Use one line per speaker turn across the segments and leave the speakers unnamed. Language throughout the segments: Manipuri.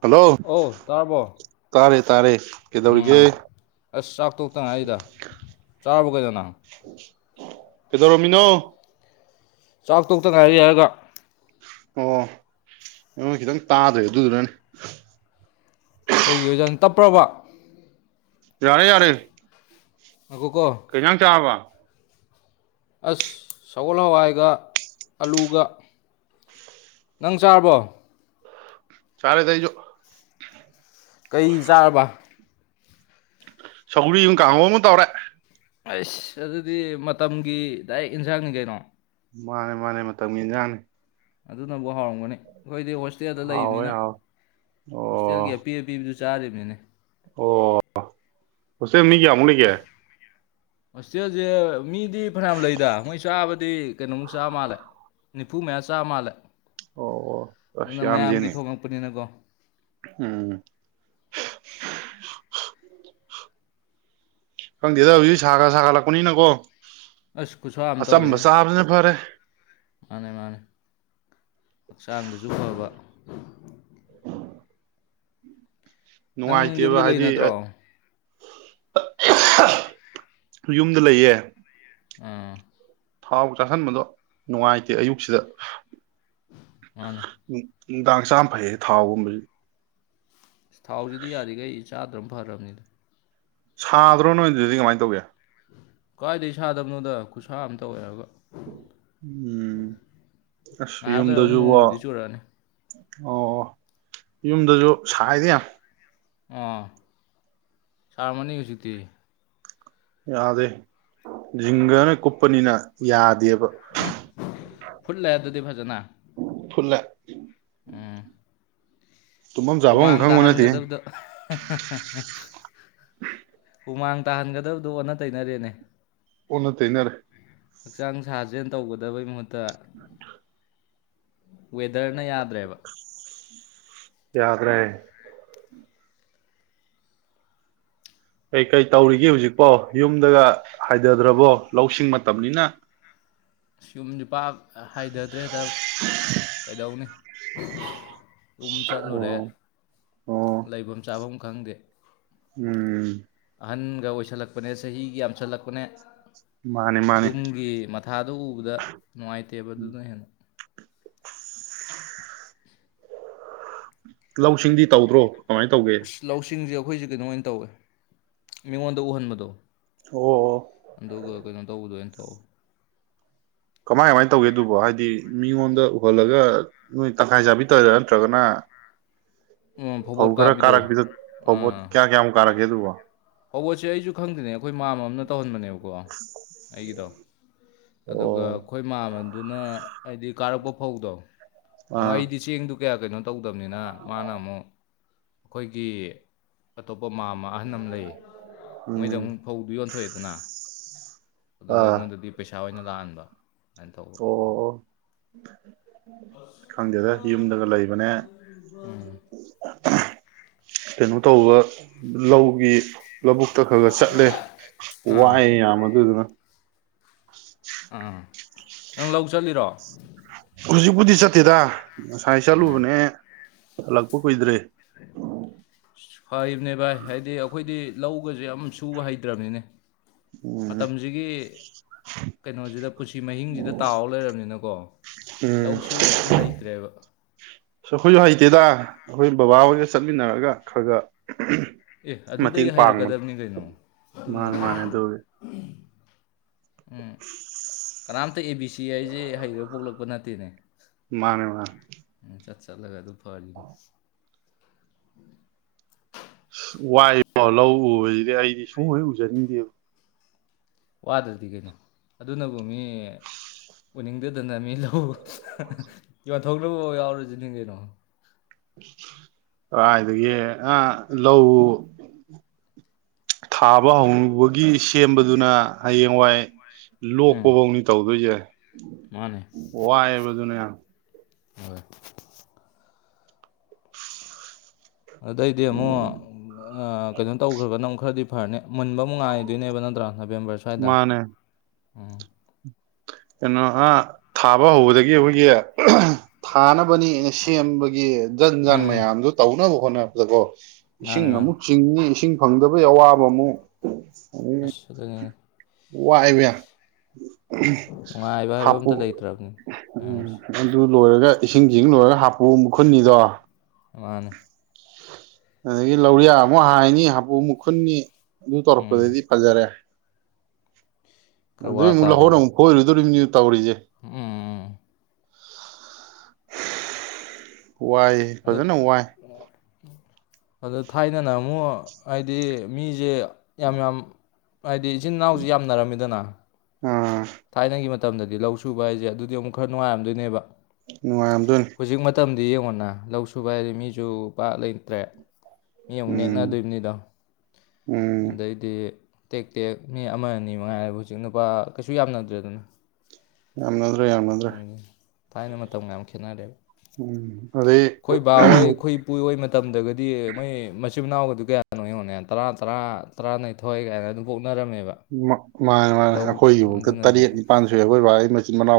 ꯍꯜꯂꯣ
ꯑꯧ ꯇꯥꯔꯕꯣ
ꯀꯥꯔꯦ ꯇꯔꯦ
ꯎꯝ ꯑꯁ ꯆꯥꯛ ꯇꯣꯛꯇꯅ ꯑꯩꯗ ꯆꯥꯎꯥꯕꯒꯗꯅ
ꯀꯗꯣ ꯔꯃꯤꯅꯣ
ꯆꯥꯛ ꯇꯣꯛꯇ ꯉꯥꯏꯔꯦ ꯌꯥꯔꯒ
ꯑꯣ ꯅ ꯈꯤꯇꯪ ꯇꯥꯗ꯭ꯔꯦ ꯑꯗꯨꯗꯨꯅꯅꯦ
ꯑꯩꯈꯣꯏꯒꯤ ꯌꯣꯖꯟ ꯇꯞꯄ꯭ꯔꯕ
ꯌꯥꯔꯦ ꯌꯥꯔꯦ
ꯉꯥꯏꯈꯣꯀꯣ
ꯀꯩꯖꯪ ꯆꯥꯕ
ꯑꯁ
ꯆꯔꯦꯗꯥ ꯑꯩꯁꯨ
ꯀꯩ ꯆꯥꯔꯕ
ꯁꯧꯒ꯭ꯔꯤ ꯌꯨꯝ ꯀꯥꯡꯍ ꯑꯃꯨ ꯇꯧꯔꯦ
ꯑꯁ ꯑꯗꯨꯗꯤ ꯃꯇꯝꯒꯤ ꯗꯥꯏꯔꯦꯛ ꯌꯦꯟꯁꯥꯡꯅꯤ ꯀꯩꯅꯣ
ꯃꯥꯅꯦ ꯃꯥꯅꯦ ꯃꯇꯝ ꯃꯤꯒꯤ ꯏꯟꯖꯥꯡꯅꯤ
ꯑꯗꯨꯅ ꯐꯥꯎꯔꯝꯒꯅꯤ ꯑꯩꯈꯣꯏꯗꯤ ꯍꯣꯁꯇꯦꯜꯗ
ꯍꯥꯎꯋꯦ
ꯂꯩꯕꯅꯤꯅ
ꯍꯥꯎꯋꯦ ꯑꯣ
ꯍꯣꯁꯇꯦꯜꯒꯤ ꯑꯄꯤ ꯑꯄꯤꯕꯗꯨꯁꯨ ꯆꯥꯔꯤꯕꯅꯤꯅꯦ
ꯑꯣ ꯍꯁꯦꯜ ꯃꯤ ꯀꯌꯥꯃꯨꯛ ꯂꯩꯒꯦ
ꯍꯣꯁꯇꯦꯜꯁꯦ ꯃꯤꯗꯤ ꯐꯅꯌꯥꯝ ꯂꯩꯗ ꯃꯣꯏ ꯆꯥꯕꯗꯤ ꯀꯩꯅꯣꯃꯨꯛ ꯆꯥ ꯃꯥꯜꯂꯦ ꯅꯤꯐꯨ ꯃꯌꯥ ꯆꯥ ꯃꯥꯜꯂꯦ
ꯑꯣ ꯑꯁ
ꯑꯗꯨꯅ ꯃꯌꯥꯝꯒꯤ
ꯌꯥꯝꯁꯤꯦꯅꯦ
ꯊꯣꯡꯉꯛꯄꯅꯤꯅꯀꯣ
ꯎꯝ [unintelligible] ꯈꯪꯗꯦꯗ ꯍꯧꯖꯤꯛ ꯁꯥꯒ ꯁꯥꯒꯠꯂꯛꯄꯅꯤꯅꯀꯣ
ꯑꯁ ꯈꯨꯨꯠꯁꯥ ꯑꯃ
ꯑꯆꯝꯕ
ꯇꯧꯔꯤꯦ
ꯆꯥꯕꯁꯤꯅ ꯐꯔꯦ
ꯃꯥꯅꯦ ꯃꯥꯅꯦ ꯍꯛꯆꯥꯡꯗꯁꯨ ꯐꯕ
[inaudible]
ꯅꯪ
ꯅꯨꯡꯉꯥꯏꯇꯦꯕ
ꯌꯨꯝꯗ ꯂꯩ
ꯍꯥꯏꯗꯤ
ꯅꯠꯇ꯭ꯔꯣ
[unintelligible] ꯌꯨꯝꯗ ꯂꯩꯌꯦ꯫
ꯎꯝ꯫
ꯊꯥꯎ ꯆꯥꯥꯁꯟꯕꯗꯣ ꯅꯨꯡꯉꯥꯏꯇꯦ ꯑꯌꯨꯛꯁꯤꯗ
ꯃꯥꯅꯤ꯫
ꯎꯝ, ꯅꯨꯡꯗꯥꯡ ꯆꯥꯝ ꯐꯩꯌꯦ ꯊꯥꯎꯒꯨꯝꯕꯖꯤ꯫
ꯊꯥꯎꯖꯤꯗꯤ ꯌꯥꯔꯤꯒꯩ ꯆꯥꯗ꯭ꯔꯝ ꯐꯔꯝꯅꯤꯗ꯫
ꯁꯥꯗ꯭ꯔꯣ ꯅꯣꯏ ꯑꯗꯨꯗ ꯗꯤ ꯀꯃꯥꯏ ꯇꯧꯒꯦ꯫
ꯀꯥꯏꯗꯒꯤ ꯁꯥꯗꯕꯅꯣꯗ ꯈꯨꯠꯁꯥ ꯑꯃ ꯇꯧꯋꯦ ꯍꯥꯏꯔꯒ꯫
ꯎꯝ ꯑꯁ
ꯉꯥꯏꯍꯥꯛ ꯂꯩꯔ ꯑꯃꯨꯛ
ꯌꯨꯝꯗꯖꯨ ꯕꯣ
ꯅꯣꯡꯕꯨꯗꯤ ꯆꯨꯔꯛꯑꯅꯤ
ꯑꯣ ꯌꯨꯝꯗꯁꯨ ꯁꯥꯏꯗ ꯌꯥꯝ꯫
ꯑꯣ ꯁꯥꯔꯃꯅꯤ ꯍꯧꯖꯤꯛꯇꯤ꯫
ꯌꯥꯗꯦ ꯖꯤꯡꯒꯅ ꯀꯨꯞꯄꯅꯤꯅ ꯌꯥꯗꯦ꯫
[unintelligible] ꯐꯨꯠꯂꯦ ꯑꯗꯨꯗꯤ ꯐꯖꯅ꯫
ꯐꯨꯠꯂꯦ꯫
ꯎꯝ
[inaudible] ꯇꯨꯝꯐꯝ ꯆꯥꯐꯝ
ꯍꯨꯃꯥꯡ
ꯈꯪꯕ ꯅꯠꯇꯦ
ꯇꯥꯍꯟꯒꯗꯕꯗꯣ [unintelligible] ꯍꯨꯃꯥꯡ ꯇꯥꯍꯟꯒꯗꯕꯗꯨꯣ ꯑꯣꯟꯅ ꯇꯩꯅꯔꯦꯅꯦ꯫
ꯑꯣꯟꯅ ꯇꯩꯅꯔꯦ꯫
ꯍꯛꯆꯥꯡ ꯁꯥꯖꯦꯟ ꯇꯧꯒꯗꯕꯩ ꯃꯍꯨꯠ ꯨ [unintelligible] ꯋꯦꯗꯔꯅ ꯌꯥꯗ꯭ꯔꯦꯕ꯫
ꯌꯥꯗꯔꯦ꯫ ꯀꯩꯀꯩ ꯇꯧꯔꯤꯒꯦ ꯍꯧꯖꯤꯛꯄꯣ ꯌꯨꯝꯗꯒ ꯍꯥꯏꯗꯗ꯭ꯔꯕꯣ ꯂꯧꯁꯤꯡ ꯃꯇꯝꯅꯤꯅ꯫
ꯌꯨꯝꯖꯤ ꯄꯥꯛ ꯍꯥꯏꯗꯗ꯭ꯔꯦꯗ ꯀꯩꯗꯧꯅꯤ꯫ [inaudible] ꯌꯝ ꯆꯠꯂꯨꯔꯦ
ꯑꯣ ꯑꯣ
ꯂꯩꯕꯝ ꯆꯥꯕꯝ ꯈꯪꯗꯦ꯫
ꯎꯝ꯫
[unintelligible] ꯑꯣꯏꯁꯜꯂꯛꯄꯅꯦ ꯆꯍꯤꯒ ꯌꯥꯝꯁꯜꯂꯛꯄꯅꯦ
ꯃꯥꯅꯤ ꯃꯥꯅꯤ꯫
ꯑꯗꯨ ꯎꯕꯗ ꯅꯨꯡꯉꯥꯏꯇꯦꯕ ꯑꯗꯨꯅ ꯍꯦꯟꯅ꯫
ꯂꯧꯁꯤꯡꯗꯤ ꯇꯧꯗ꯭ꯔꯣ꯫ ꯀꯃꯥꯏꯅ ꯇꯧꯒꯦ
ꯑꯁ ꯂꯧꯁꯤꯡꯖ‌ꯦ ꯑꯩꯈꯣꯏꯖꯤ ꯀꯩꯅꯣ ꯑꯣꯏꯅ ꯇꯧꯋꯦ ꯃꯤꯉꯣꯟꯗ ꯎꯍꯟꯕꯗꯣ
ꯑꯣ
ꯑꯗꯨꯒ ꯀꯩꯅꯣ ꯇꯧꯕꯗꯣ ꯑꫭꯏꯅ ꯇꯧꯋꯤ
ꯀꯃꯥꯏ ꯀꯃꯥꯏꯅ ꯇꯧꯒꯦ ꯑꯗꯨꯕꯣ ꯍꯥꯏꯗꯤ ꯃꯤꯉꯣꯟꯗ ꯎꯍꯜꯂꯒ ꯅꯣꯏ ꯇꯪꯈꯥꯏ ꯆꯥꯕꯤ ꯇꯧꯔꯤꯔ ꯅꯠꯇ꯭ꯔꯒꯅ ꯐꯧ
ꯐꯧꯕꯣꯠ
ꯈꯔ
ꯀꯥꯕꯤꯗꯣ
ꯀꯥꯔꯛꯄꯤꯗꯣ ꯐꯧꯕꫭꯠ ꯀꯌꯥ ꯀꯌꯥꯃꯨꯛ ꯀꯥꯔꯛ ꯒꯦꯑꯗꯨꯕꯣ
ꯐꯕꯣꯠꯁꯦ ꯑꯩꯁꯨ ꯈꯪꯗ꯭ꯦꯅꯦ ꯑꯩꯈꯣꯏ ꯃꯥꯝꯃ ꯑꯃꯅ ꯇꯧꯍꯟꯕꯅꯦꯕꯀꯣ ꯑꯩꯒꯤꯗꯣ
ꯑꯣ
ꯑꯗꯨꯒ ꯑꯩꯈꯣꯏ ꯃꯥꯝꯃ ꯑꯗꯨꯅ ꯑꯩꯗꯤ ꯀꯥꯔꯛꯄ ꯐꯧꯗꯣ ꯑꯣ
ꯑꯥ
ꯑꯩꯗꯤ ꯆꯦꯡꯗꯨ ꯀꯌꯥ ꯀꯩꯅꯣ ꯇꯧꯗꯕꯅꯤꯅ ꯃꯥꯅ ꯑꯃꯨꯛ ꯑꯩꯈꯣꯏꯒꯤ ꯑꯇꯣꯞꯄ ꯃꯥꯝꯃ ꯑꯍꯟ ꯑꯃ ꯂꯩꯌꯦ ꯃꯣꯏꯗ
ꯎꯝ
ꯑꯃꯨꯛ ꯐꯧꯗꯨ ꯌꯣꯟꯊꯣꯛ ꯑꯦꯗꯅ ꯑꯗꯨꯒ
ꯑꯥ
ꯑꯩꯉꯣꯟꯗꯗꯤ ꯄꯩꯁ ꯄꯩꯁ ꯑꯣꯏꯅ ꯂꯥꯛꯍꯟꯕ ꯇꯧꯕ
ꯑꯣ ꯑꯣ ꯈꯪꯗꯦꯗ ꯌꯨꯝꯗꯒ ꯂꯩꯕꯅꯦ ꯀꯩꯅꯣ ꯇꯧꯕ ꯂꯧꯒꯤ ꯂꯧꯕꯨꯛꯇ ꯈꯔ ꯈꯔ
ꯁꯥꯗ꯭ꯔꯣ
ꯆꯠꯂꯦ
ꯚꯥꯏ ꯑꯥ
ꯋꯥꯏꯑꯦ ꯌꯥꯝ ꯑꯗꯨꯗꯨꯅ ꯎꯁ
ꯑꯥ ꯅꯪ ꯂꯧ ꯆꯠꯂꯤꯔꯣ
ꯍꯧꯖꯤꯛꯄꯨꯗꯤ ꯆꯠꯇꯦꯗ ꯉꯁꯥꯏ
ꯎꯝ
ꯆꯠꯂꯨꯕꯅꯦ ꯍꯜꯂꯛꯄ ꯀꯨꯏꯗꯔ꯭ꯤ
ꯐꯔꯤꯕꯅꯦ ꯚꯥꯏ ꯍꯥꯏꯗꯤ ꯑꯩꯈꯣꯏꯗꯤ ꯂꯧ ꯑꯩꯈꯣꯏ ꯍꯧꯖꯤꯛ ꯑꯝ ꯁꯨꯕ ꯍꯩꯇ꯭ꯔꯥꯕꯅꯤꯅꯦ
ꯎꯝ
ꯃꯇꯝꯁꯤꯒꯤ ꯀꯩꯅꯣꯁꯤꯗ ꯄꯨꯟꯁꯤ ꯃꯍꯤꯡꯁꯖꯤꯗ ꯇꯥꯎꯔ ꯂꯩꯔꯕꯅꯤꯅꯀꯣ
ꯎꯝ
ꯂꯧ ꯁꯨꯕꯒ ꯑꯃ ꯍꯩꯇ꯭ꯔꯦꯕ
ꯑꯩꯈꯣꯏꯁꯨ ꯍꯩꯇꯦꯗ ꯑꯩꯈꯣꯏ ꯕꯕꯥꯍꯣꯏꯒ ꯆꯠꯃꯤꯟꯅꯔꯒ ꯈꯔ ꯈꯔꯒ
ꯑꯦ ꯑꯗꯨꯗꯩ ꯍꯩꯏꯔꯛꯀꯗꯕꯅꯤ ꯀꯩꯅꯣ ꯑꯗꯨ
ꯃꯥꯅꯦ
ꯅꯠꯇ꯭ꯔꯣ
ꯃꯥꯅꯦ ꯑꯗꯨꯕꯨꯗꯤ
ꯎꯝ ꯀꯅꯥꯝꯇ ꯑꯦ ꯕꯤ ꯁꯤ ꯍꯥꯏꯖꯤ ꯍꯩꯔꯒ ꯄꯣꯛꯂꯛꯄ ꯅꯠꯇꯦꯅꯦ
ꯃꯅꯦ ꯃꯅꯦ
ꯎꯝ ꯆꯠ ꯆꯠꯂꯒ ꯑꯗꯨ ꯐꯔꯤꯅꯤ
ꯑꯁ ꯋꯥꯏꯕꯣ ꯂꯧ ꯎꯕꯁꯤꯗꯤ ꯑꯩ ꯁꯨꯡꯑꯣꯏ ꯍꯦꯛ ꯎꯖꯔꯅꯤꯡꯗꯦ
ꯋꯥꯗ꯭ꯔꯗꯤ ꯀꯩꯅꯣ ꯑꯗꯨꯅꯕꯨ ꯃꯤ ꯎꯅꯤꯡꯗꯗꯅ ꯃꯤ ꯂꯧ ꯌꯣꯟꯊꯣꯛꯅꯕꯕꯧ ꯌꯥꯎꯔꯖꯅꯤ ꯀꯩꯅꯣ꯫
ꯀꯥꯏꯗꯒꯤ ꯑ ꯂꯧ ꯊꯥꯕ ꯍꯕꯒꯤ ꯁꯦꯝꯕꯗꯨꯅ ꯍꯌꯦꯡꯋꯥꯏ
ꯎꯝ
ꯂꯣꯛꯄꯕꯥꯎꯅꯤ ꯇꯧꯗꯣꯏꯖꯦ꯫
ꯃꯥꯅꯦ
ꯋꯥꯢꯋꯦꯕ ꯑꯗꯨꯅ ꯌꯥꯝ꯫
ꯍꯣꯏ꯫ ꯑꯗꯩꯗꯤ ꯑꯃꯨꯛ ꯑ ꯀꯩꯅꯣ ꯇꯧꯒ꯭ꯔꯒꯅ ꯑꯃꯨꯛ ꯈꯔꯗꯤ [unintelligible] ꯃꯨꯟꯕ ꯑꯃꯨꯛ ꯉꯥꯏꯗꯣꯏꯅꯦꯕ ꯅꯠꯇ꯭ꯔ ꯅꯕꯦꯝꯕꯔ ꯁ꯭ꯋꯥꯏꯗ꯫
ꯃꯥꯅꯦ
ꯎꯝ꯫
ꯀꯩꯅꯣ ꯑ ꯊꯥꯕ ꯍꯧꯕꯗꯒꯤ ꯑꯩꯈꯣꯏꯒꯤ ꯊꯥꯅꯕ [unintelligible] ꯁꯦꯝꯕꯒꯤ ꯖꯟ ꯖꯥꯟ
ꯎꯝ ꯎꯝ
ꯃꯌꯥꯝꯗꯨ ꯇꯧꯅꯕ ꯍꯣꯠꯅꯕꯗꯀꯣ
ꯃꯥꯅꯦ
ꯏꯁꯤꯡ
ꯃꯥꯅꯦ
ꯑꯃꯨꯛ ꯆꯤꯡꯅꯤ ꯏꯁꯤꯡ ꯐꯪꯗꯕꯩ ꯑꯋꯥꯕ ꯑꯃꯨꯛ ꯑꯗꯒꯤ
ꯑꯁ ꯑꯗꯨꯅꯤꯅꯦ꯫
ꯋꯥꯏꯕ ꯌꯥꯝ꯫
ꯅꯨꯡꯉꯥꯏꯕ ꯍꯥꯏꯕ
ꯍꯥꯄꯨ
ꯑꯝꯇ ꯂꯩꯇ꯭ꯔꯕꯅꯤ
ꯎꯝ
ꯃꯌꯥꯝꯁꯦ
ꯑꯗꯨ ꯂꯣꯏꯔꯒ ꯏꯁꯤꯡ ꯆꯤꯡ ꯂꯣꯏꯔꯒ ꯍꯥꯞꯄꯨ ꯑꯃꯨꯛ ꯈꯨꯟꯅꯤꯗꯣ꯫
ꯃꯥꯅꯤ꯫
ꯑꯗꯒꯤ ꯂꯧꯔꯤꯌꯥ ꯑꯃꯨꯛ ꯍꯥꯏꯅꯤ ꯍꯥꯄꯨ ꯑꯃꯨꯛ ꯈꯨꯨꯟꯅꯤ꯫ ꯑꯗꯨ
ꯎꯝ
ꯇꯧꯔꯛꯄꯗꯗꯤ ꯐꯖꯔꯦ꯫
ꯈꯔ ꯋꯥ
ꯑꯗꯨꯗꯩ ꯑꯃꯨꯛ ꯍꯔꯣꯟ
ꯇꯥꯔꯦꯅꯦ
ꯑꯃꯨꯛ ꯐꯣꯢꯔꯨꯗꯧꯔꯤꯃꯤ꯫ ꯇꯧꯔꯤꯖꯦ꯫
ꯎꯝ ꯎꯝ ꯎꯝ.
ꯋꯥꯏ
ꯑꯗꯨ
ꯐꯖꯅ ꯋꯥꯏ꯫
ꯑꯗ ꯊꯥꯏꯅꯅ ꯑꯃꯨꯛ ꯍꯥꯏꯗꯤ ꯃꯤꯖꯦ ꯌꯥꯝ ꯌꯥꯝ ꯍꯥꯏꯗꯤ ꯏꯆꯤꯟ ꯏꯅꯥꯎꯁꯨ ꯌꯥꯝꯅꯔꯝꯃꯤꯗꯅ
ꯑꯥ
ꯊꯥꯏꯅꯒꯤ ꯃ ꯃꯇꯝꯗꯗꯤ ꯂꯧ ꯁꯨꯕ ꯍꯥꯏꯖꯦ ꯑꯗꯨꯗꯤ ꯑꯃꯨꯛ ꯈꯔ ꯅꯨꯡꯉꯥꯏꯔꯝꯗꯣꯏꯅꯦꯕ
ꯅꯨꯡꯉꯥꯏꯔꯝꯗꯣꯏꯅꯤ꯫
[unintelligible] ꯅꯥ ꯂꯧꯁꯨꯨꯕ ꯍꯥꯏꯗꯤ ꯃꯤꯁꯨꯨ ꯄꯥꯛ ꯂꯩꯇ꯭ꯔꯦ ꯃꯤ ꯑꯃꯨꯛ
ꯎꯝ
ꯅꯦꯛꯅꯗꯣꯏꯅꯤꯗꯣ
ꯎꯝ
ꯑꯗꯩꯗꯤ ꯇꯦꯛ ꯇꯦꯛ ꯃꯤ ꯑꯃ ꯑꯅꯤ ꯃꯉꯥꯏꯔꯦ ꯍꯨꯖꯤꯛ ꯅꯨꯄꯥ ꯀꯩꯁꯨ ꯌꯥꯝꯅꯗ꯭ꯔꯦꯗꯅ
ꯌꯥꯝꯅ
ꯎꯝ ꯊꯥꯏꯅ ꯃꯇꯝꯒꯥ ꯌꯥꯝ ꯈꯦꯠꯅꯔꯦꯕ
ꯎꯝ ꯑꯗꯩ
ꯑꯩꯈꯣꯏ ꯕꯥ ꯍꯣꯏ ꯑꯩꯈꯣꯏ ꯏꯄꯨ ꯍꯣꯏ ꯃꯠ ꯇꯝꯗꯒꯗꯤ ꯃꯣꯏ ꯃꯆꯤꯟ ꯃꯅꯥꯎꯒꯗꯨ ꯀꯌꯥꯅꯣ ꯌꯦꯡꯉꯣꯅꯦ ꯇꯔꯥ ꯇꯔꯥ ꯇꯔꯥꯅꯤ ꯊꯣꯏ ꯀꯥꯏꯅ ꯑꯗꯨꯝ ꯄꯣꯛ
ꯃꯥ ꯃꯥꯅꯦ ꯃꯥꯅꯦ ꯑꯩꯈꯣꯏꯒꯤꯕꯨꯨꯛꯇ ꯇꯔꯦꯠ ꯅꯤꯄꯥꯟ ꯁꯨꯏ ꯑꯩꯈꯣꯏ ꯕꯥꯏ ꯃꯆꯤꯟ ꯃꯅꯥꯎ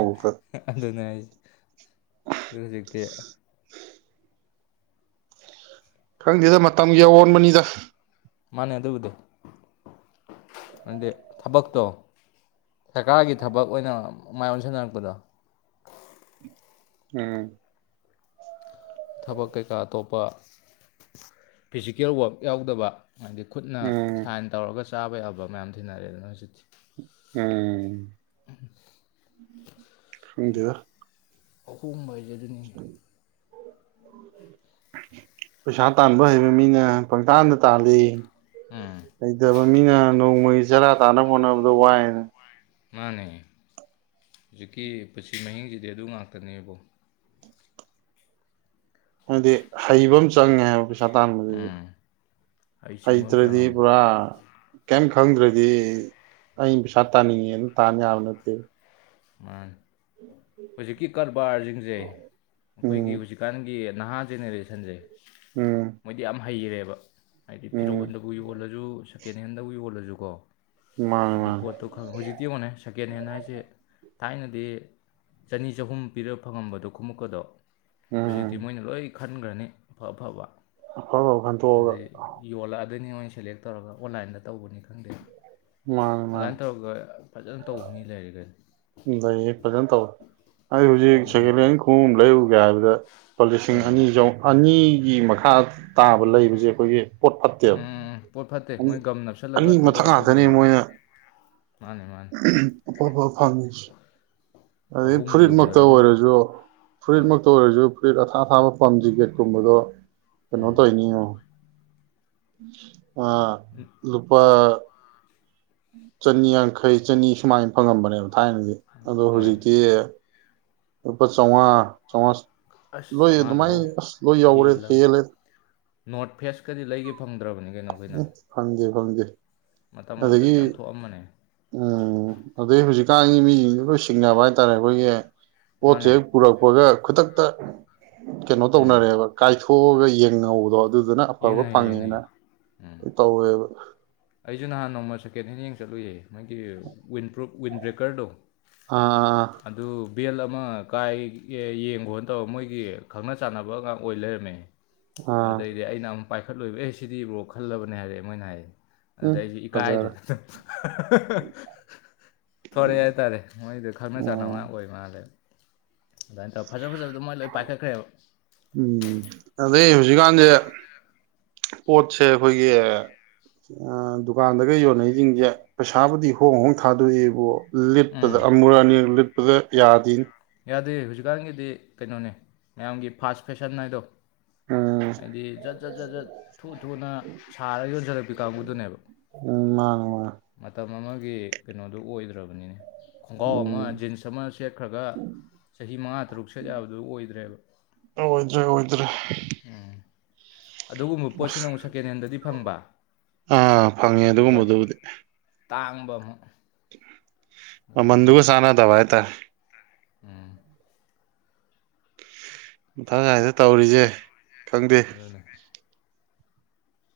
ꯍ ꯑꯗꯨꯅꯤ ꯍꯥꯏꯖꯦ ꯑꯗꯨ ꯍꯨꯖꯤꯛꯇꯤ
ꯈꯡꯗꯦꯗ ꯃꯇꯝꯒꯤ ꯑꯋꯣꯟꯕꯅꯤꯗ
ꯃꯥꯅꯦ ꯑꯗꯨꯕꯨꯗꯤ ꯑꯗꯨꯗꯤ ꯊꯕꯛꯇꯣ ꯁꯔꯀꯥꯔꯒꯤ ꯊꯕꯛ ꯑꯣꯏꯅ ꯃꯥꯏ ꯑꯣꯟꯁꯤꯟꯅꯔꯛꯄꯗꯣ
ꯎꯝ
ꯊꯕꯛ ꯀꯩꯀꯥ ꯑꯇꯣꯞꯄ ꯐꯤꯖꯤꯀꯦꯜ ꯋꯥꯔꯛ ꯌꯥꯎꯗꯕ ꯍꯥꯏꯗꯤ ꯈꯨꯠꯅ
ꯎꯝ
ꯁꯥꯏꯟ ꯇꯧꯔꯒꯁꯨ ꯆꯥꯕ ꯌꯥꯕ ꯃꯌꯥꯝ ꯊꯤꯅꯔꯦꯅ ꯍꯧꯖꯤꯛꯇꯤ
ꯎꯝ
ꯎꯝ ꯁꯤ
ꯈꯡꯗꯦꯗꯥ
ꯑꯍꯣꯡꯕ ꯍꯥꯏ ꯖꯦ ꯑꯗꯨꯅꯤꯅꯦ
ꯄꯩꯁꯥ ꯇꯥꯟꯕ ꯍꯩꯕ ꯃꯤꯅ ꯄꯪꯇꯥꯥꯟꯗ ꯇꯥꯜꯂꯤ
ꯎꯝ
ꯍꯩꯇꯕꯥ ꯃꯤꯅ ꯅꯣꯡꯃꯒꯤ ꯆꯔꯥ ꯇꯥꯟꯅꯕ ꯍꯣꯠꯅꯕꯗꯥ ꯋꯥꯏ ꯍꯥꯏꯗꯨꯅꯤ
ꯃꯥꯅꯦ ꯍꯧꯖꯤꯛꯀꯤ ꯄꯨꯟꯁꯤ ꯃꯍꯤꯡꯁꯤꯗꯤ ꯑꯗꯨ ꯉꯥꯛꯇꯅꯦ ꯏꯕꯣ
ꯑꯗꯨꯗꯤ ꯍꯩꯕ ꯑꯝ ꯆꯡꯉꯦ ꯍꯥꯏꯕ ꯄꯩ ꯁꯥ ꯇꯥꯟꯕꯗꯨꯖꯨ
ꯎꯝ ꯑꯩ ꯆꯤꯡꯕꯝ
ꯍꯩꯇ꯭ꯔꯗꯤ
ꯆꯥꯡꯉꯝꯃꯤ
ꯄꯨꯔꯥ ꯀꯩꯏꯝ ꯈꯡꯗ꯭ꯔꯗꯤ ꯑꯩꯅ ꯄꯩꯁꯥ ꯇꯥꯟꯅꯤꯡꯉꯦꯅ ꯇꯥꯟ ꯌꯥꯕ ꯅꯠꯇꯦ
ꯃꯥꯅꯦ ꯍꯨꯖꯤꯛꯀꯤ ꯀꯔꯕꯥꯔꯖꯤꯡꯖꯦ
ꯎꯝ
ꯑꯩꯈꯣꯏꯒꯤ ꯍꯨꯖꯤꯛꯀꯥꯟꯒꯤ ꯅꯍꯥ ꯖꯦꯅꯔꯦꯁꯟꯖꯦ
ꯎꯝ
ꯍꯩꯔꯦꯕ ꯍꯥꯏꯗꯤ
ꯎꯝ
ꯐꯤꯔꯣꯜꯗꯕꯨ ꯌꯣꯜꯂꯖꯨ ꯁꯦꯀꯦꯟ ꯍꯦꯟꯗꯕꯨ ꯌꯣꯜꯂꯖꯨ ꯀꯣ
ꯃꯥꯅꯦ
ꯍꯥꯏꯗꯤ
ꯃꯥꯅꯦ
ꯄꯣꯠꯇꯣ ꯈꯪ ꯍꯧꯖꯤꯛꯇꯤ ꯌꯦꯡꯉꯣꯅꯦ ꯁꯦꯀꯦꯟ ꯍꯦꯟ ꯍꯥꯏꯁꯦ ꯊꯥꯏꯅꯗꯤ ꯆꯅꯤ ꯆꯍꯨꯝ ꯄꯤꯔꯥ ꯐꯪꯉꯝꯕꯗꯣ ꯈꯣꯃꯨꯛꯀꯗꯣ ꯍꯧꯖꯤꯛꯇꯤ
ꯎꯝ
ꯃꯣꯏꯅ ꯂꯣꯏ ꯈꯟꯈ꯭ꯔꯅꯤ ꯑꯐ ꯑꯐꯕ
ꯑꯐꯕꯥ ꯈꯟꯇꯣꯀ ꯑꯒꯥ
ꯑꯗꯨꯅꯤ ꯅꯣꯏ ꯁꯦꯂꯦꯛ ꯇꯧꯔꯒ ꯑꯣꯟꯂꯥꯏꯟꯗ ꯇꯧꯕꯅꯤꯗ ꯈꯪꯗꯦ
ꯃꯥꯅꯦ ꯃꯥꯅꯦ
ꯑꯗꯨꯃꯥꯏꯅ ꯇꯧꯔꯒ ꯐꯖꯟꯅ ꯇꯧꯕ ꯃꯤ ꯂꯩꯥꯔꯦ ꯀꯩꯅꯣ
ꯂꯩꯌꯦ ꯐꯖꯟꯅ ꯇꯧꯋꯦ ꯑꯩ ꯍꯧꯖꯤꯛ
ꯀꯩꯅꯣ ꯑꯩꯈꯣꯏꯅ
ꯁꯦꯀꯦꯟꯍꯦꯟ
ꯍꯩꯇꯕ
ꯈꯨꯉꯨꯞ ꯑꯃ ꯂꯩꯔꯨꯒꯦ ꯍꯥꯏꯕꯗ ꯂꯨꯄꯥ ꯂꯤꯁꯤꯡ
ꯎꯝ
ꯑꯅꯤ ꯆꯧ ꯑꯅꯤ ꯏ ꯃꯈꯥ ꯇꯥꯕ ꯂꯩꯕꯁꯦ ꯑꯩꯈꯣꯏꯒꯤ ꯄꯣꯠ ꯐꯠꯇꯦꯕ
ꯎꯝ ꯄꯣꯠ ꯐꯠꯇꯦ ꯃꯣꯏ ꯒꯝ
ꯑꯅꯤ
ꯅꯞꯁꯤꯜꯂꯒ
ꯃꯊꯛ ꯉꯥꯛꯇꯅꯦ
ꯊꯥꯗꯣꯔꯛꯄꯒꯨꯝꯕ
ꯃꯣꯏꯅ
ꯃꯥꯅꯦ ꯃꯥꯅꯦ
ꯑꯐ ꯑꯐꯕ ꯑꯗꯩ
ꯑꯍꯨꯝꯕꯨ
ꯐꯨꯔꯤꯠꯃꯛꯇ
ꯌꯧꯅꯔꯕꯅꯤꯗ
ꯑꯣꯏꯔꯁꯨ
ꯑꯧ
ꯐꯨꯔꯤꯠꯃꯛꯇ ꯑꯣꯏꯔꯁꯨ ꯐꯨꯔꯤꯠ ꯑꯊꯥꯕ ꯑꯊꯥꯕ ꯄꯝ ꯖꯤꯀꯦꯠꯀꯨꯝꯕꯗꯣ
ꯎꯝ
ꯀꯩꯅꯣꯇꯧꯔꯤꯅꯤ ꯉꯣ ꯎꯝ ꯑꯥ ꯂꯨꯄꯥ ꯆꯅꯤꯌꯥꯡꯈꯩ ꯆꯅꯤ ꯁꯨꯃꯥꯏꯅ ꯐꯪꯉꯝꯕꯅꯦꯕ ꯊꯥꯏꯅꯗꯤ ꯑꯗꯣ
ꯍꯣꯏ
ꯍꯧꯖꯤꯛꯇꯤ ꯂꯨꯄ ꯆꯧꯉꯥ ꯆꯧꯉꯥ
ꯑꯁ ꯆꯧꯉꯥꯗꯨꯐꯥꯎ
ꯍꯦꯜꯂꯦ
ꯍꯦꯜꯂꯕꯅꯦ ꯅꯣꯔꯠ ꯐꯦꯁꯀꯗꯤ ꯂꯩꯒꯦ ꯐꯪꯗ꯭ꯔꯕꯅꯤ ꯀꯩꯅꯣ ꯑꯩꯈꯣꯏꯅ
ꯎꯝ ꯐꯪꯗꯦ ꯐꯪꯗꯦ
ꯃꯇꯝ
ꯑꯗꯒꯤ
ꯑꯃꯗꯗꯤ ꯌꯥꯝ ꯊꯣꯛꯑꯝꯕꯅꯦ
ꯎꯝ ꯑꯗꯨꯗꯩ ꯍꯧꯖꯤꯛ ꯍꯧꯖꯤꯛꯀꯟꯒꯤ ꯃꯤꯁꯤꯡꯗꯨ ꯂꯣꯏ ꯁꯤꯡꯅꯕ ꯍꯥꯏꯇꯔꯦ ꯑꯩꯈꯣꯏꯒꯤ ꯄꯣꯠꯁꯦ
ꯃꯥꯅꯦ
ꯍꯦꯛ ꯄꯨꯔꯛꯄꯒ ꯈꯨꯗꯛꯇ ꯀꯩꯅꯣ
ꯎꯝ
ꯇꯧꯅꯔꯦꯕ ꯀꯥꯏꯊꯣꯛꯑꯒ ꯌꯦꯡꯅꯍꯧꯕꯗꯣ ꯑꯗꯨꯗꯨꯅ ꯑꯐꯕ
ꯌꯦꯡꯅꯩꯌꯦ
ꯐꯪꯉꯦꯅ
ꯌꯦꯡꯅꯩꯌꯦ ꯎꯝ
ꯇꯧꯋꯦꯕ
ꯑꯩꯁꯨ ꯅꯍꯥꯟ ꯅꯣꯡꯃ ꯁꯦꯀꯦꯟ ꯍꯦꯟ ꯌꯦꯡ ꯆꯠꯂꯨꯏꯌꯦ ꯃꯣꯏꯒꯤ ꯋꯤꯟ ꯄ꯭ꯔꯨꯞ ꯋꯤꯟ ꯕ꯭ꯔꯦꯀꯔꯗꯣ
ꯑ ꯑꯥ ꯑꯥ
ꯑꯗꯨ ꯕꯦꯜ ꯑꯃ ꯀꯥꯏ ꯌꯦꯡꯈꯣꯅ ꯇꯧꯔ ꯃꯣꯏꯒꯤ ꯈꯪꯅ ꯆꯥꯟꯅꯕ ꯉꯥꯛ ꯑꯣꯏ ꯂꯩꯔꯝꯃꯦ
ꯑꯥ
ꯑꯗꯨꯗꯩꯗꯤ ꯑꯩꯅ ꯑꯝ ꯄꯥꯏꯈꯠꯂꯨꯏꯕ ꯑꯩ ꯁꯤꯗꯤꯕꯣ ꯈꯜꯂꯕꯅꯦ ꯍꯥꯏꯔꯦ ꯃꯣꯏꯅ ꯍꯥꯏꯌꯦ
ꯎꯝ
ꯑꯗꯨꯗꯩ ꯑꯩ
ꯐꯖꯔꯦ
ꯏꯀꯥꯏꯗꯅ ꯊꯣꯔꯛꯑꯦ ꯍꯥꯏꯇꯔꯦ ꯃꯣꯏꯗꯣ ꯈꯪꯅ ꯆꯥꯟꯅꯕ ꯉꯥꯛ
ꯎꯝ
ꯑꯣꯏ ꯃꯥꯜꯂꯦꯕ ꯑꯗꯨꯃꯥꯏ ꯇꯧꯔ ꯐꯖ ꯐꯖ ꯑꯗꯨ ꯃꯣꯏ ꯂꯣꯏ ꯄꯥꯏꯈꯠꯈ꯭ꯔꯦꯕ
ꯎꯝ ꯑꯗꯩ ꯍꯧꯖꯤꯛꯀꯥꯟꯁꯦ ꯄꯣꯠꯁꯦ ꯑꯩꯈꯣꯏꯒꯤ ꯗꯨꯀꯥꯟꯗꯒ ꯌꯣꯟꯅꯩꯁꯤꯡꯁꯦ ꯄꯩꯁꯥꯕꯨꯗꯤ ꯍꯣꯡ ꯍꯣꯡ ꯊꯥꯗꯣꯛꯏꯕꯣ ꯂꯤꯠꯄꯗ
ꯎꯝ
ꯑꯃꯨꯔꯛ ꯑꯅꯤꯔꯛ ꯂꯤꯠ ꯑꯗꯨꯗ ꯌꯥꯗꯤꯅꯦ
ꯌꯥꯗꯦ ꯍꯧꯖꯤꯛꯀꯥꯟꯒꯤꯗꯤ ꯀꯩꯅꯣꯅꯦ ꯃꯌꯥꯝꯒꯤ ꯐꯥꯁ ꯐꯦꯁꯟ ꯍꯥꯏꯗꯣ
ꯎꯝ
ꯍꯥꯏꯗꯤ ꯖꯠ ꯖꯠ ꯖꯠ ꯖꯠ ꯊꯨ ꯊꯨꯅ ꯁꯥꯔꯒ ꯌꯣꯟꯖꯜꯔꯛꯄꯤ ꯀꯥꯡꯒꯨꯗꯨꯅꯦꯕ
ꯎꯝ ꯃꯥꯅꯦ ꯃꯥꯅꯦ
ꯃꯇꯝ ꯑꯃꯒꯤ ꯀꯩꯅꯣꯗꯨ ꯑꯣꯏꯗ꯭ꯔꯕꯅꯤꯅꯦ ꯈꯣꯡꯒ꯭ꯔꯥꯎ ꯑꯃ
ꯎꯝ
ꯖꯤꯟꯁ ꯑꯃ ꯁꯦꯠꯈ꯭ꯔꯒ ꯆꯍꯤ ꯃꯉꯥ ꯇꯔꯨꯛ ꯁꯦꯠ ꯌꯥꯕꯗꯨ ꯑꯣꯏꯗ꯭ꯔꯦꯕ
ꯑꯣꯏꯗ꯭ꯔꯦ ꯑꯣꯏꯗ꯭ꯔꯦ
ꯎꯝ ꯑꯗꯨꯒꯨꯝꯕ ꯄꯣꯠꯁꯤꯅ ꯑꯃꯨꯛ ꯁꯦꯀꯦꯟꯍꯦꯟꯗꯗꯤ ꯐꯪꯕ
ꯑꯥ ꯐꯪꯉꯦ
ꯑꯗꯨꯒ
ꯑꯗꯨꯒꯨꯝꯕꯗꯨꯕꯨꯗꯤ
ꯇꯥꯡꯕ ꯑꯃꯨꯛ ꯑꯗꯨꯅꯤꯅꯦ
ꯃꯥꯃꯟꯗꯨꯒ ꯆꯥꯟꯅꯗꯕ ꯍꯥꯏꯇꯔꯦ
ꯎꯝ
ꯃꯊꯛ ꯀꯥꯏꯗ ꯇꯧꯔꯤꯁꯦ ꯈꯪꯗꯦ
ꯑꯗꯨꯅꯦ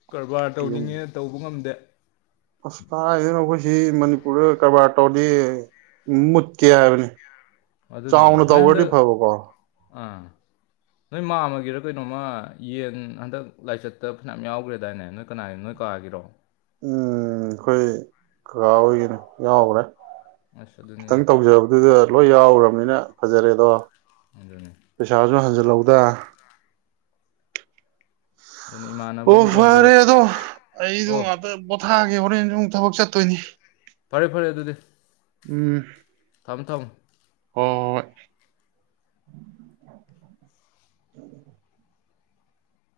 ꯀꯔꯕꯥꯔ
ꯌꯨꯝ
ꯇꯧꯅꯤꯡꯉꯦ ꯇꯧꯕ ꯉꯝꯗꯦ
ꯑꯁ ꯀꯗꯥꯏꯗꯩ ꯅꯣ ꯑꯩꯈꯣꯏꯁꯤ ꯃꯅꯤꯄꯨꯔꯗ ꯀꯔꯕꯥꯔ ꯇꯧꯔꯗꯤ ꯃꯨꯠꯀꯦ ꯍꯥꯏꯕꯅꯤ
ꯑꯗꯨꯅꯦ
ꯆꯥꯎꯅ
ꯅꯣꯏ
ꯇꯧꯒꯔ꯭ꯗꯤ
ꯍꯟꯗꯛ
ꯐꯕꯀꯣ
ꯑꯥ ꯅꯣꯏ ꯃꯥꯝꯃꯒꯤꯔ ꯀꯩꯅꯣꯝꯃ ꯌꯦꯟ ꯍꯟꯗꯛ ꯂꯥꯏꯆꯠꯇ ꯐꯅꯝ ꯌꯥꯎꯈ꯭ꯔꯦꯗꯥꯏꯅꯦ ꯅꯣꯏ ꯀꯅꯥꯒꯤꯅꯣ ꯅꯣꯏ ꯀꯥꯒꯤꯔꯣ
ꯎꯝ ꯑꯩꯈꯣꯏ ꯀꯀꯥ ꯑꯣꯏꯒꯤꯅꯦ ꯌꯥꯎꯈ꯭ꯔꯦ
ꯑꯁ
ꯈꯤꯇꯪ
ꯑꯗꯨꯅꯤꯅꯦ
ꯇꯧꯖꯕꯗꯨꯗ ꯂꯣꯏ ꯌꯥꯎꯒꯔ꯭ꯕꯅꯤꯅ ꯐꯖꯔꯦꯗꯣ
ꯑꯗꯨꯅꯤ
ꯄꯩꯁꯥꯁꯨ ꯍꯟꯖꯤꯜ ꯍꯧ ꯗ
ꯑꯗꯨꯅꯤ ꯏꯃꯥꯟꯅꯕ
ꯑꯣ
ꯑꯃꯁꯨ ꯍꯟꯗꯛ
ꯐꯔꯦꯗꯣ ꯑꯩꯗꯣ
ꯑꯣ
ꯉꯥꯛꯇ ꯄꯣꯊ ꯊꯥꯒꯦ ꯍꯣꯔꯦꯟꯁꯨ ꯑꯃꯨꯛ ꯊꯕꯛ ꯆꯠꯇꯨꯅꯤ
ꯐꯔꯦ ꯐꯔꯦ ꯑꯗꯨꯗꯤ
ꯎꯝ
ꯊꯝ ꯊꯝꯃꯣ
ꯍꯣꯏ ꯍꯣꯏ